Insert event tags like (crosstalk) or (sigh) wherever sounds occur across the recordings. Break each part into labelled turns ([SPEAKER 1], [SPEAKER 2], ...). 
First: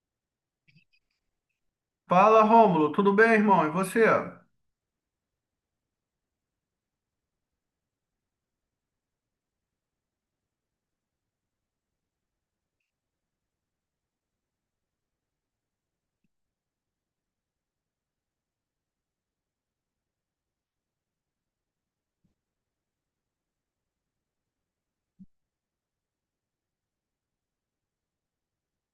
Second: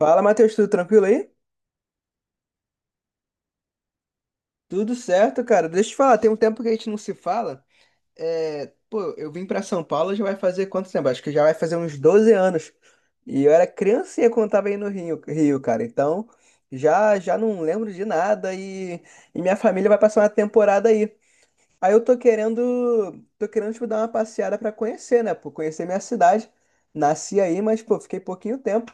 [SPEAKER 1] Fala, Matheus, tudo tranquilo aí?
[SPEAKER 2] Fala, Rômulo, tudo bem, irmão? E você?
[SPEAKER 1] Tudo certo, cara. Deixa eu te falar, tem um tempo que a gente não se fala. É, pô, eu vim pra São Paulo já vai fazer quanto tempo? Acho que já vai fazer uns 12 anos. E eu era criancinha quando tava aí no Rio, cara. Então, já já não lembro de nada e minha família vai passar uma temporada aí. Aí eu tô querendo, tipo, dar uma passeada pra conhecer, né? Pô, conhecer minha cidade. Nasci aí, mas, pô, fiquei pouquinho tempo.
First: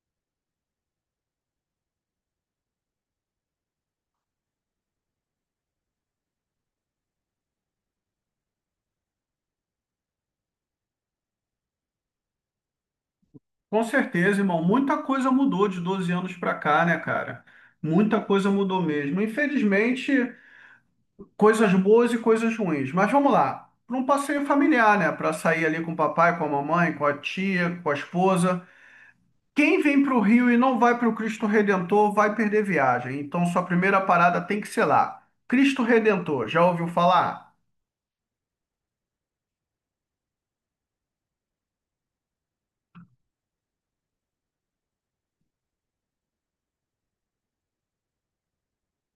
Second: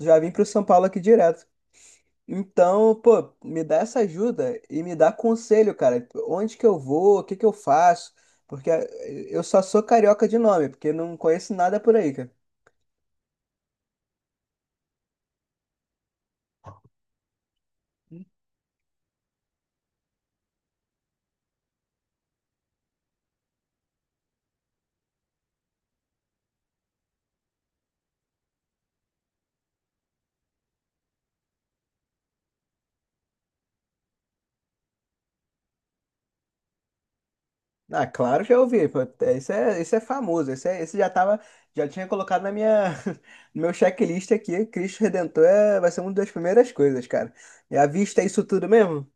[SPEAKER 1] Já vim pro São Paulo aqui direto. Então, pô, me dá essa ajuda e me dá conselho, cara. Onde que eu vou? O que que eu faço? Porque eu só sou carioca de nome, porque não conheço nada por aí, cara.
[SPEAKER 2] Com certeza, irmão, muita coisa mudou de 12 anos pra cá, né, cara? Muita coisa mudou mesmo. Infelizmente, coisas boas e coisas ruins. Mas vamos lá, para um passeio familiar, né? Para sair ali com o papai, com a mamãe, com a tia, com a esposa. Quem vem para o Rio e não vai para o Cristo Redentor vai perder viagem. Então, sua primeira parada tem que ser lá. Cristo Redentor, já ouviu falar?
[SPEAKER 1] Ah, claro, já ouvi. Pô. Esse é famoso. Esse já tinha colocado (laughs) no meu checklist aqui. Cristo Redentor vai ser uma das primeiras coisas, cara. E à vista é isso tudo mesmo?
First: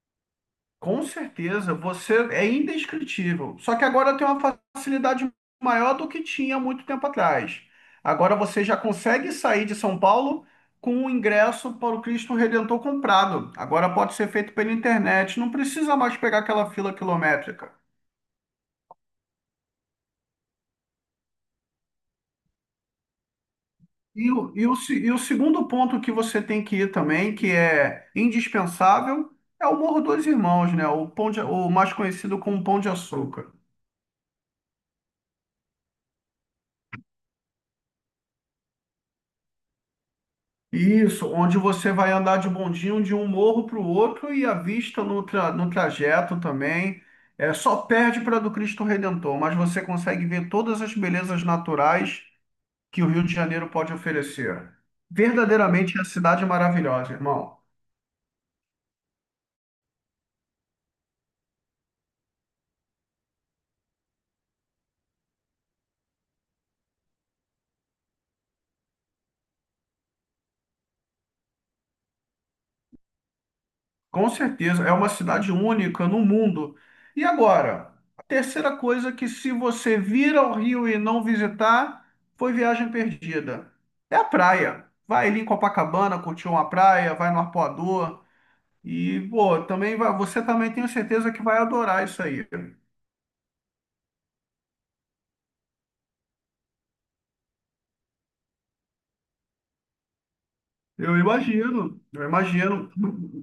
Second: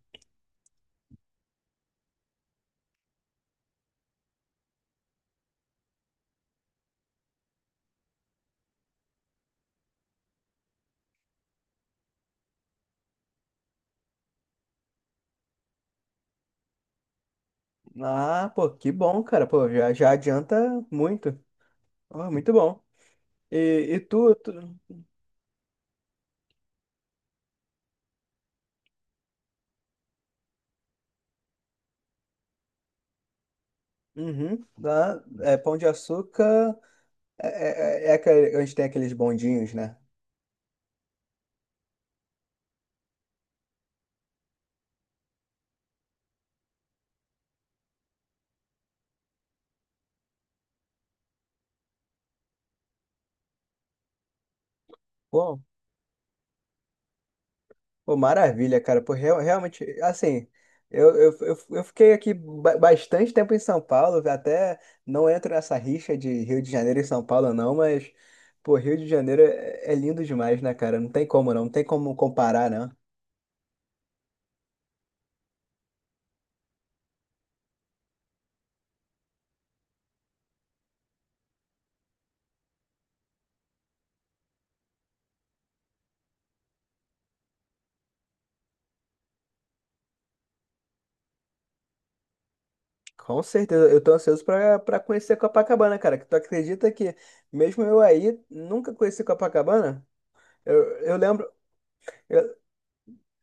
[SPEAKER 2] Com certeza, você é indescritível. Só que agora tem uma facilidade maior do que tinha muito tempo atrás. Agora você já consegue sair de São Paulo com o ingresso para o Cristo Redentor comprado. Agora pode ser feito pela internet, não precisa mais pegar aquela fila quilométrica.
[SPEAKER 1] Ah, pô, que bom, cara. Pô, já adianta muito. Ó, muito bom. E, e tu?
[SPEAKER 2] E o, se- e o segundo ponto que você tem que ir também, que é indispensável, é o Morro dos Irmãos, né? O mais conhecido como Pão de Açúcar.
[SPEAKER 1] Uhum. Lá, Pão de Açúcar é, é onde tem aqueles bondinhos, né?
[SPEAKER 2] Isso, onde você vai andar de bondinho de um morro para o outro e a vista no trajeto também. É, só perde para a do Cristo Redentor, mas você consegue ver todas as belezas naturais que o Rio de Janeiro pode oferecer.
[SPEAKER 1] Pô,
[SPEAKER 2] Verdadeiramente é a cidade maravilhosa, irmão.
[SPEAKER 1] pô, maravilha, cara. Pô, realmente, assim, eu fiquei aqui bastante tempo em São Paulo, até não entro nessa rixa de Rio de Janeiro e São Paulo, não, mas, pô, Rio de Janeiro é lindo demais, né, cara? Não tem como, não, não tem como comparar, né?
[SPEAKER 2] Com certeza, é uma cidade única no mundo. E agora, a terceira coisa que se você vir ao Rio e não visitar, foi viagem perdida. É a praia. Vai ali em Copacabana, curtir uma praia, vai no Arpoador e, pô, também vai, você também tenho certeza que vai adorar isso aí.
[SPEAKER 1] Com certeza, eu tô ansioso pra conhecer Copacabana, cara. Que tu acredita que, mesmo eu aí, nunca conheci Copacabana? Eu,
[SPEAKER 2] Eu
[SPEAKER 1] eu lembro.
[SPEAKER 2] imagino, eu
[SPEAKER 1] Eu-
[SPEAKER 2] imagino.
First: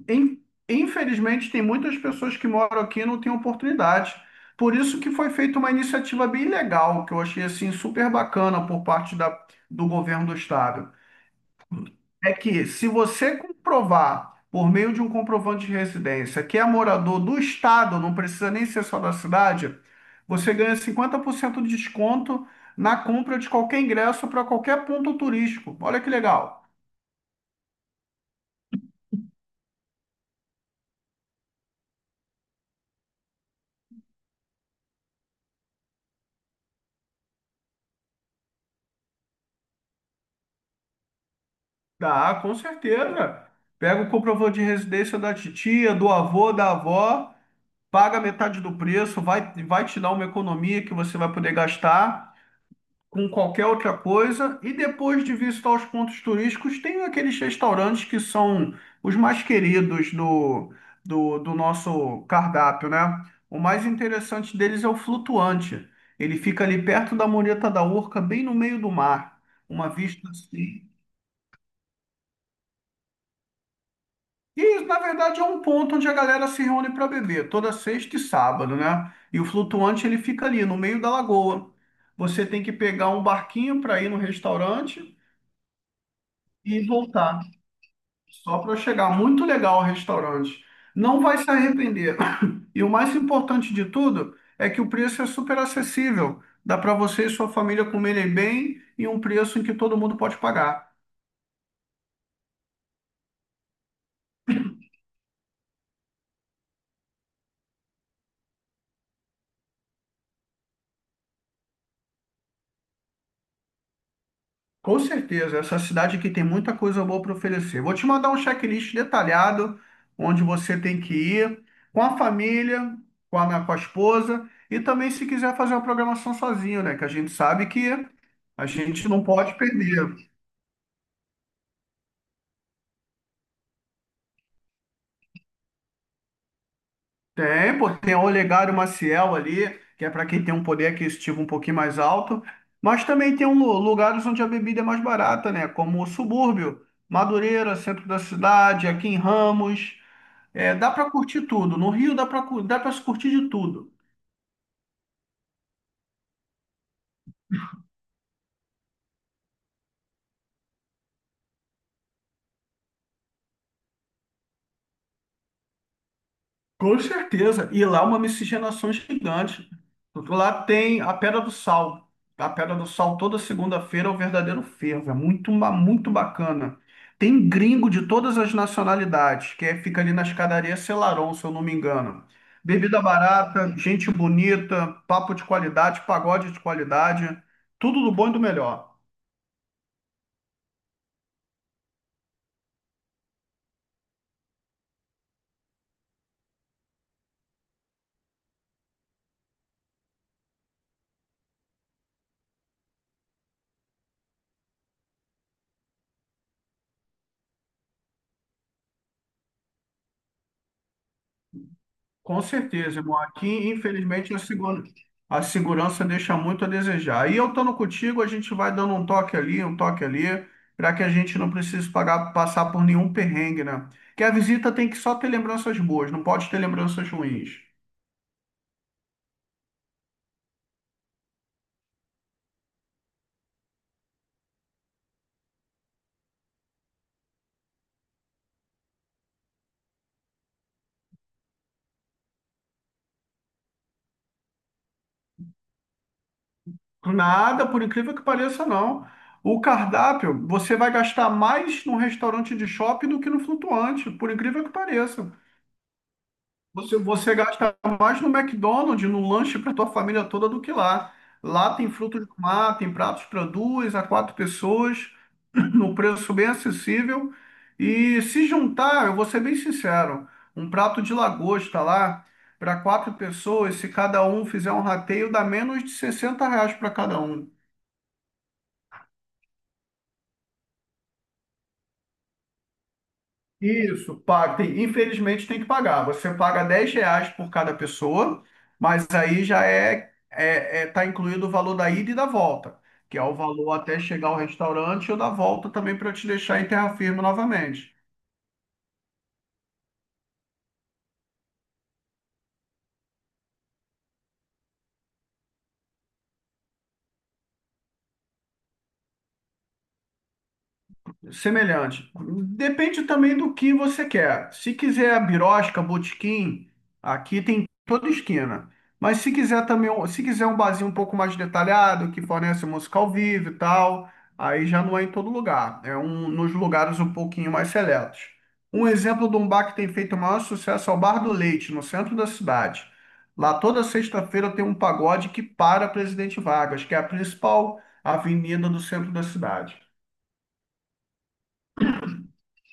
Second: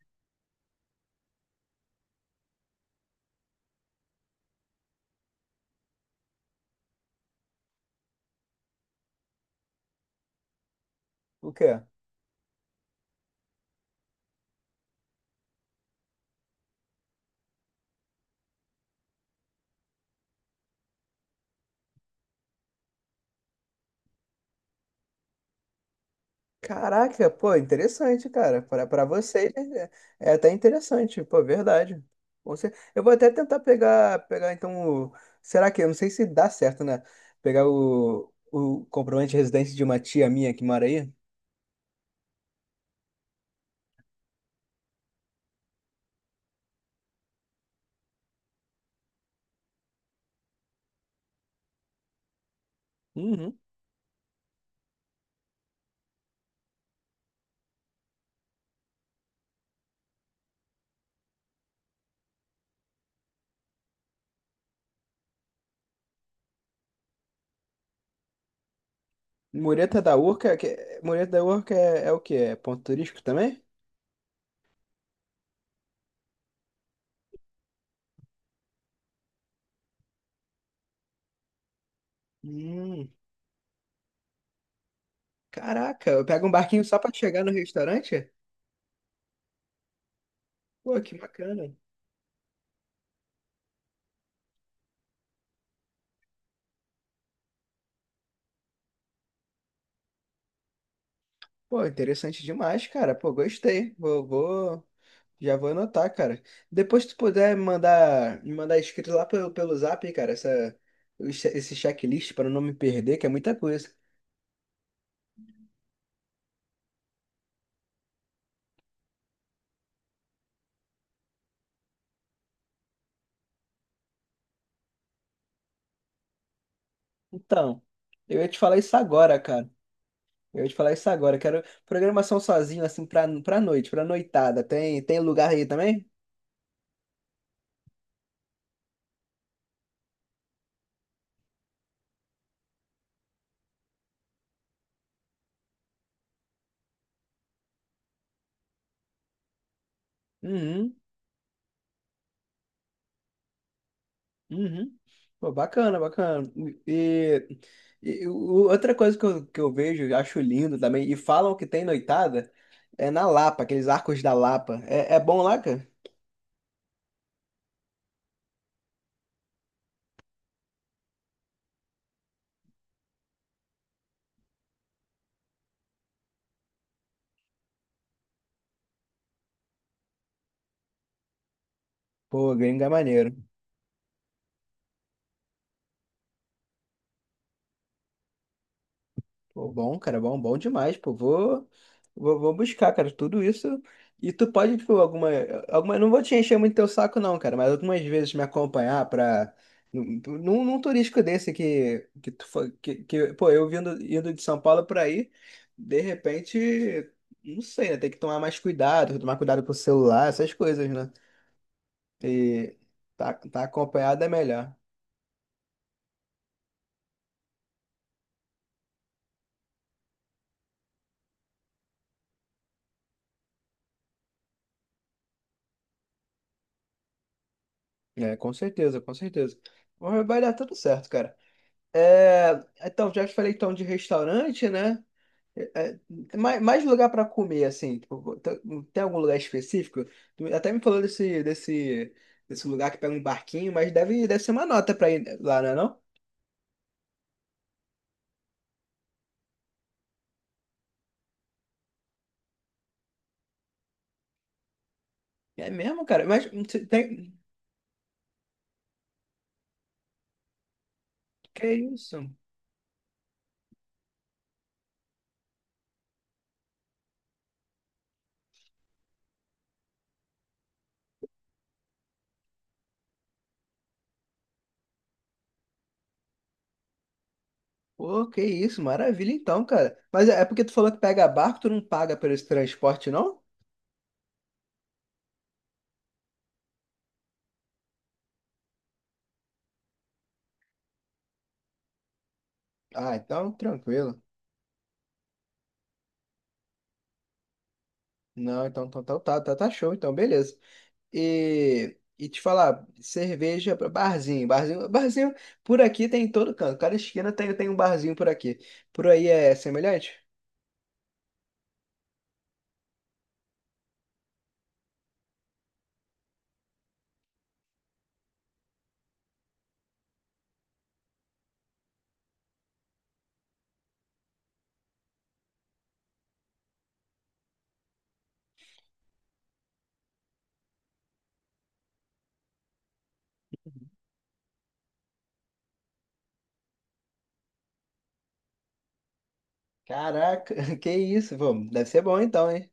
[SPEAKER 2] In- Infelizmente, tem muitas pessoas que moram aqui e não têm oportunidade. Por isso que foi feita uma iniciativa bem legal, que eu achei assim super bacana por parte do governo do estado.
[SPEAKER 1] o quê?
[SPEAKER 2] É que se você comprovar, por meio de um comprovante de residência, que é morador do estado, não precisa nem ser só da cidade, você ganha 50% de desconto na compra de qualquer ingresso para qualquer ponto turístico. Olha que legal.
[SPEAKER 1] Caraca, pô, interessante, cara. Pra vocês é até interessante, pô, verdade. Eu vou até tentar pegar então. Será que? Eu não sei se dá certo, né? Pegar o comprovante de residência de uma tia minha que mora aí.
[SPEAKER 2] Dá, com certeza. Pega o comprovante de residência da titia, do avô, da avó, paga metade do preço, vai, vai te dar uma economia que você vai poder gastar com
[SPEAKER 1] Uhum.
[SPEAKER 2] qualquer outra coisa. E depois de visitar os pontos turísticos, tem aqueles restaurantes que são os mais queridos do nosso cardápio, né? O mais interessante deles é o Flutuante. Ele fica ali perto da Mureta da Urca, bem no meio do mar. Uma
[SPEAKER 1] Mureta da
[SPEAKER 2] vista
[SPEAKER 1] Urca, que,
[SPEAKER 2] assim.
[SPEAKER 1] Mureta da Urca é o quê? É ponto turístico também?
[SPEAKER 2] E isso, na verdade, é um ponto onde a galera se reúne para beber, toda sexta e sábado, né? E o flutuante ele fica ali no meio da lagoa. Você tem que pegar
[SPEAKER 1] Hum,
[SPEAKER 2] um barquinho para ir no restaurante
[SPEAKER 1] caraca, eu pego um
[SPEAKER 2] e
[SPEAKER 1] barquinho só pra
[SPEAKER 2] voltar,
[SPEAKER 1] chegar no restaurante?
[SPEAKER 2] só para chegar. Muito legal o restaurante.
[SPEAKER 1] Pô, que
[SPEAKER 2] Não vai se
[SPEAKER 1] bacana.
[SPEAKER 2] arrepender. (laughs) (clears throat) E o mais importante de tudo é que o preço é super acessível. Dá para você e sua família comerem bem e um preço em que todo mundo pode pagar.
[SPEAKER 1] Pô, interessante demais, cara. Pô, gostei. Já vou anotar, cara. Depois se tu puder me mandar escrito lá pelo Zap, cara, esse checklist para não me perder, que é muita coisa.
[SPEAKER 2] Com certeza, essa cidade aqui tem muita coisa boa para oferecer. Vou te mandar um checklist detalhado, onde você tem que ir, com a família, com a minha, com a esposa, e também se quiser fazer uma programação sozinho, né? Que a gente sabe
[SPEAKER 1] Então,
[SPEAKER 2] que
[SPEAKER 1] eu ia te
[SPEAKER 2] a
[SPEAKER 1] falar isso
[SPEAKER 2] gente não
[SPEAKER 1] agora,
[SPEAKER 2] pode
[SPEAKER 1] cara.
[SPEAKER 2] perder.
[SPEAKER 1] Eu ia te falar isso agora. Quero programação sozinho, assim, pra noite, pra noitada. Tem lugar aí também?
[SPEAKER 2] Tem, pô, tem o Olegário Maciel ali, que é para quem tem um poder aquisitivo um pouquinho mais alto, mas também tem um, lugares onde a bebida é mais barata, né? Como o subúrbio, Madureira, centro da cidade, aqui em Ramos. É, dá
[SPEAKER 1] Uhum.
[SPEAKER 2] para curtir tudo. No Rio dá para se curtir de tudo.
[SPEAKER 1] Uhum. Pô, bacana, bacana. E, e outra coisa que eu vejo, eu acho lindo também, e falam que tem noitada, é na Lapa, aqueles arcos da Lapa. É bom lá, cara?
[SPEAKER 2] Com certeza. E lá é uma miscigenação gigante. Lá tem a Pedra do Sal. A Pedra do Sal toda segunda-feira é o verdadeiro fervo. É muito, muito bacana. Tem gringo de todas as nacionalidades, que é- fica ali na escadaria Selarón, se eu não me engano.
[SPEAKER 1] Pô, gringo é
[SPEAKER 2] Bebida
[SPEAKER 1] maneiro.
[SPEAKER 2] barata, gente bonita, papo de qualidade, pagode de qualidade, tudo do bom e do melhor.
[SPEAKER 1] Pô, bom, cara, bom, bom demais, pô. Vou buscar, cara, tudo isso. E tu pode, tipo, alguma, não vou te encher muito teu saco, não, cara, mas algumas vezes me acompanhar pra, num turístico desse que tu foi, pô, eu indo de São Paulo pra aí, de repente, não sei, né, tem que tomar mais cuidado, tomar cuidado com o celular, essas coisas, né?
[SPEAKER 2] Com
[SPEAKER 1] E
[SPEAKER 2] certeza, irmão.
[SPEAKER 1] tá,
[SPEAKER 2] Aqui,
[SPEAKER 1] tá acompanhado é
[SPEAKER 2] infelizmente,
[SPEAKER 1] melhor.
[SPEAKER 2] a segurança deixa muito a desejar. E eu estando contigo, a gente vai dando um toque ali, para que a gente não precise passar por nenhum perrengue, né? Que a visita tem que só ter lembranças boas, não pode ter lembranças ruins.
[SPEAKER 1] É, com certeza, com certeza. Mas vai dar tudo certo, cara. É, então, já te falei então de restaurante, né? É, é, mais lugar para comer, assim, tipo, tem algum lugar específico? Tu até me falou desse lugar que pega um barquinho, mas deve ser uma nota para ir lá, não é não?
[SPEAKER 2] Nada, por incrível que pareça, não. O cardápio, você vai gastar mais num restaurante de shopping do que no flutuante, por incrível que pareça.
[SPEAKER 1] É mesmo, cara? Mas você
[SPEAKER 2] Você
[SPEAKER 1] tem.
[SPEAKER 2] gasta mais no McDonald's, no lanche para tua família toda do que lá.
[SPEAKER 1] Que
[SPEAKER 2] Lá tem
[SPEAKER 1] isso?
[SPEAKER 2] frutos do mar, tem pratos para duas a quatro pessoas, (clears throat) no preço bem acessível. E se juntar, eu vou ser bem sincero, um prato de lagosta lá para quatro pessoas, se cada um fizer um rateio, dá menos de R$ 60 para cada um.
[SPEAKER 1] Pô, que isso, maravilha então, cara. Mas é por tu falou que pega barco, tu não paga por esse transporte, não?
[SPEAKER 2] Isso, paga. Infelizmente tem que pagar. Você paga R$ 10 por cada pessoa, mas aí já tá incluído o valor da ida e da volta,
[SPEAKER 1] Ah,
[SPEAKER 2] que é o
[SPEAKER 1] então
[SPEAKER 2] valor até
[SPEAKER 1] tranquilo.
[SPEAKER 2] chegar ao restaurante ou da volta também para te deixar em terra firme novamente.
[SPEAKER 1] Não, então tá show, então beleza. E te falar, cerveja para barzinho por aqui tem em todo canto, cada esquina tem um barzinho por aqui. Por aí é semelhante?
[SPEAKER 2] Semelhante. Depende também do que você quer. Se quiser a birosca, botequim, aqui tem em toda esquina. Mas se quiser também, se quiser um barzinho um pouco mais detalhado, que fornece música ao vivo e tal, aí já não é em todo lugar. É um, nos lugares um pouquinho mais seletos. Um exemplo de um bar que tem feito o maior sucesso é o Bar do Leite, no centro da cidade. Lá toda sexta-feira tem um pagode que para Presidente Vargas, que é a principal avenida do centro da cidade.
[SPEAKER 1] Caraca, (laughs) que isso, pô, deve ser bom então, hein?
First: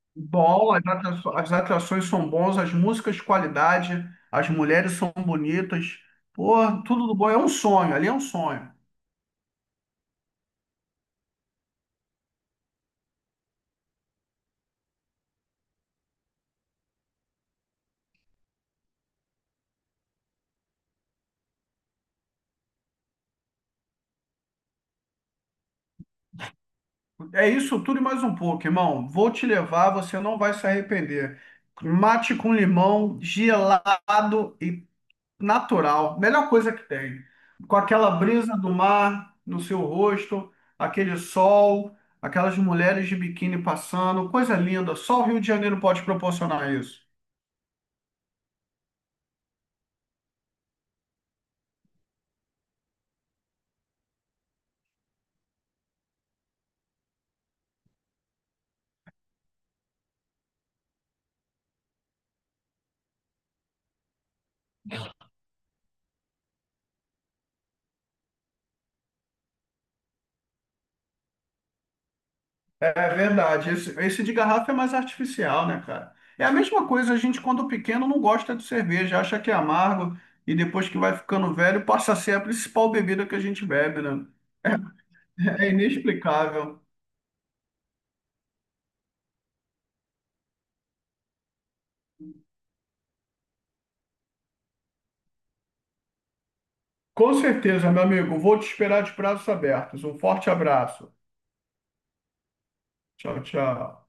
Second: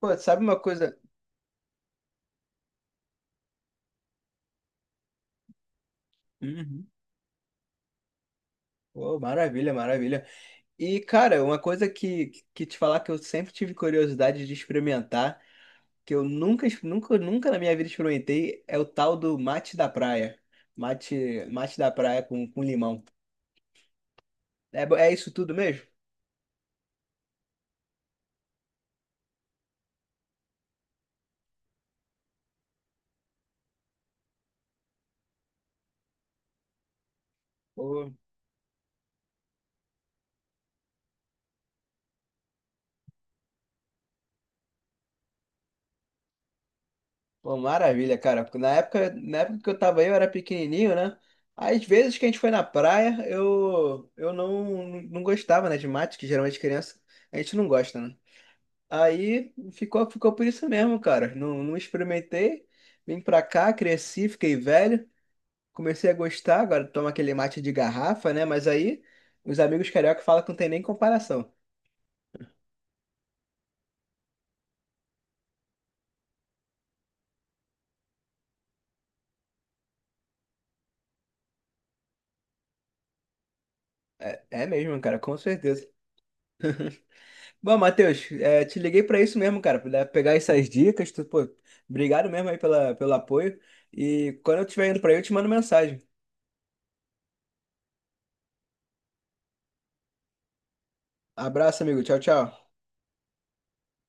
[SPEAKER 1] Pô, sabe uma
[SPEAKER 2] Bom,
[SPEAKER 1] coisa?
[SPEAKER 2] as atrações são bons, as músicas de qualidade, as mulheres são bonitas. Pô,
[SPEAKER 1] Uhum.
[SPEAKER 2] tudo do bom. É um sonho, ali é um sonho.
[SPEAKER 1] Pô, maravilha, maravilha. E, cara, uma coisa que te falar que eu sempre tive curiosidade de experimentar, que eu nunca, ex- nunca, nunca na minha vida experimentei, é o tal do mate da praia. Mate da praia com limão. É isso tudo mesmo?
[SPEAKER 2] É isso tudo e mais um pouco, irmão. Vou te levar, você não vai se arrepender. Mate com limão, gelado e natural. Melhor coisa que tem. Com
[SPEAKER 1] Pô,
[SPEAKER 2] aquela brisa do mar no seu rosto, aquele sol, aquelas mulheres de biquíni passando. Coisa linda. Só o Rio de Janeiro pode proporcionar isso.
[SPEAKER 1] Pô, maravilha, cara. Na época que eu tava aí, eu era pequenininho, né? Às vezes que a gente foi na praia, eu não, não gostava, né, de mate, que geralmente criança a gente não gosta, né? Aí ficou por isso mesmo, cara. Não, não experimentei. Vim pra cá, cresci, fiquei velho. Comecei a gostar, agora tomo aquele mate de garrafa, né? Mas aí os amigos carioca falam que não tem nem comparação.
[SPEAKER 2] É verdade. Esse de garrafa é mais artificial, né, cara? É a mesma coisa, a gente, quando pequeno, não gosta de cerveja, acha que é amargo e depois que vai ficando velho, passa a ser a principal bebida que a gente bebe, né?
[SPEAKER 1] É, é mesmo,
[SPEAKER 2] (laughs)
[SPEAKER 1] cara, com
[SPEAKER 2] É
[SPEAKER 1] certeza.
[SPEAKER 2] inexplicável.
[SPEAKER 1] Bom, Matheus, te liguei pra isso mesmo, cara, pra pegar essas dicas. Pô, obrigado mesmo aí pelo apoio. E quando eu estiver indo pra aí, eu te mando mensagem.
[SPEAKER 2] Com certeza, meu amigo. Vou te esperar de braços abertos. Um forte abraço.
[SPEAKER 1] Abraço, amigo. Tchau, tchau.
[SPEAKER 2] Tchau, tchau.